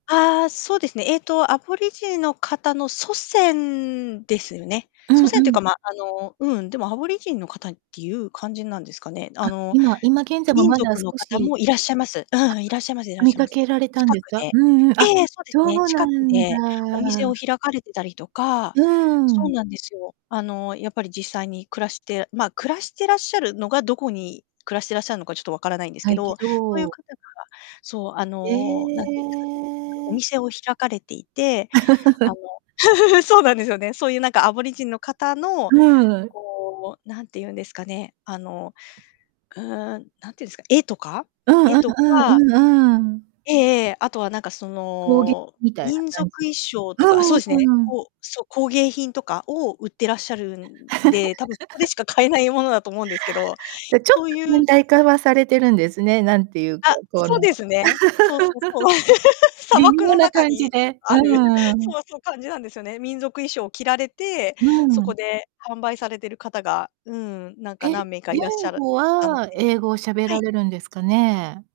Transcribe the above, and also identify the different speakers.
Speaker 1: ああ、そうですね、えっと、アボリジニの方の祖先ですよね。
Speaker 2: う
Speaker 1: 祖
Speaker 2: ん
Speaker 1: 先っ
Speaker 2: う
Speaker 1: ていうか、
Speaker 2: ん。
Speaker 1: ま、あの、うん、でも、アボリジニの方っていう感じなんですかね。あ
Speaker 2: あ、
Speaker 1: の、
Speaker 2: 今今現在も
Speaker 1: 民
Speaker 2: まだ
Speaker 1: 族の
Speaker 2: 少
Speaker 1: 方
Speaker 2: し
Speaker 1: もいらっしゃいます。うん、いらっしゃいますいら
Speaker 2: あ、
Speaker 1: っ
Speaker 2: 見
Speaker 1: しゃい
Speaker 2: か
Speaker 1: ます。
Speaker 2: けられたん
Speaker 1: 近く
Speaker 2: ですか？
Speaker 1: で。
Speaker 2: うんうん、
Speaker 1: え
Speaker 2: あ、
Speaker 1: えええ、そうです
Speaker 2: そ
Speaker 1: ね、
Speaker 2: うな
Speaker 1: 近く
Speaker 2: ん
Speaker 1: でお店を
Speaker 2: だ。
Speaker 1: 開かれてたりとか
Speaker 2: うー
Speaker 1: そう
Speaker 2: ん。
Speaker 1: なんですよ。あの、やっぱり実際に暮らしてま、暮らしてらっしゃるのが、どこに暮らしてらっしゃるのか、ちょっと分からないんです
Speaker 2: た
Speaker 1: け
Speaker 2: いけ
Speaker 1: ど、そういう
Speaker 2: ど
Speaker 1: 方がそう、あ
Speaker 2: え
Speaker 1: の、なんて言うんですかね、お
Speaker 2: え。
Speaker 1: 店を開かれていて、あの そうなんですよね、そういう、なんか、アボリジニの方の、
Speaker 2: うん。
Speaker 1: こう、なんて言うんですかね、あの、うーん、なん言うんすか、絵とか、
Speaker 2: うん、
Speaker 1: 絵
Speaker 2: あ、あ
Speaker 1: と
Speaker 2: あ、
Speaker 1: か
Speaker 2: うん、ああ。
Speaker 1: ええええ、あとは、なんか、そ
Speaker 2: 工芸
Speaker 1: の、
Speaker 2: みたいな
Speaker 1: 民族
Speaker 2: 感じ
Speaker 1: 衣装
Speaker 2: う
Speaker 1: とかあ、そうです
Speaker 2: ー
Speaker 1: ね、
Speaker 2: ん、うん。
Speaker 1: こうそ、工芸品とかを売ってらっしゃるんで、多分そこで しか買えないものだと思うんですけど、
Speaker 2: で、ちょっ
Speaker 1: そ
Speaker 2: と
Speaker 1: ういう
Speaker 2: 近代化はされてるんですね、なんて言うか、
Speaker 1: あ、
Speaker 2: この
Speaker 1: そうで すね。そうそうそう。砂
Speaker 2: 微
Speaker 1: 漠
Speaker 2: 妙
Speaker 1: の
Speaker 2: な
Speaker 1: 中
Speaker 2: 感
Speaker 1: に、
Speaker 2: じ
Speaker 1: う
Speaker 2: で、
Speaker 1: ある、
Speaker 2: う
Speaker 1: そ
Speaker 2: ん。
Speaker 1: わそ、感じなんですよね。民族衣装を着られて、
Speaker 2: う
Speaker 1: そこ
Speaker 2: ん。
Speaker 1: で販売されてる方が、うーん、なん
Speaker 2: え、
Speaker 1: か何名かい
Speaker 2: 言
Speaker 1: らっしゃる
Speaker 2: 語
Speaker 1: たの
Speaker 2: は
Speaker 1: で、
Speaker 2: 英語を喋
Speaker 1: は
Speaker 2: ら
Speaker 1: い。
Speaker 2: れるんですかね？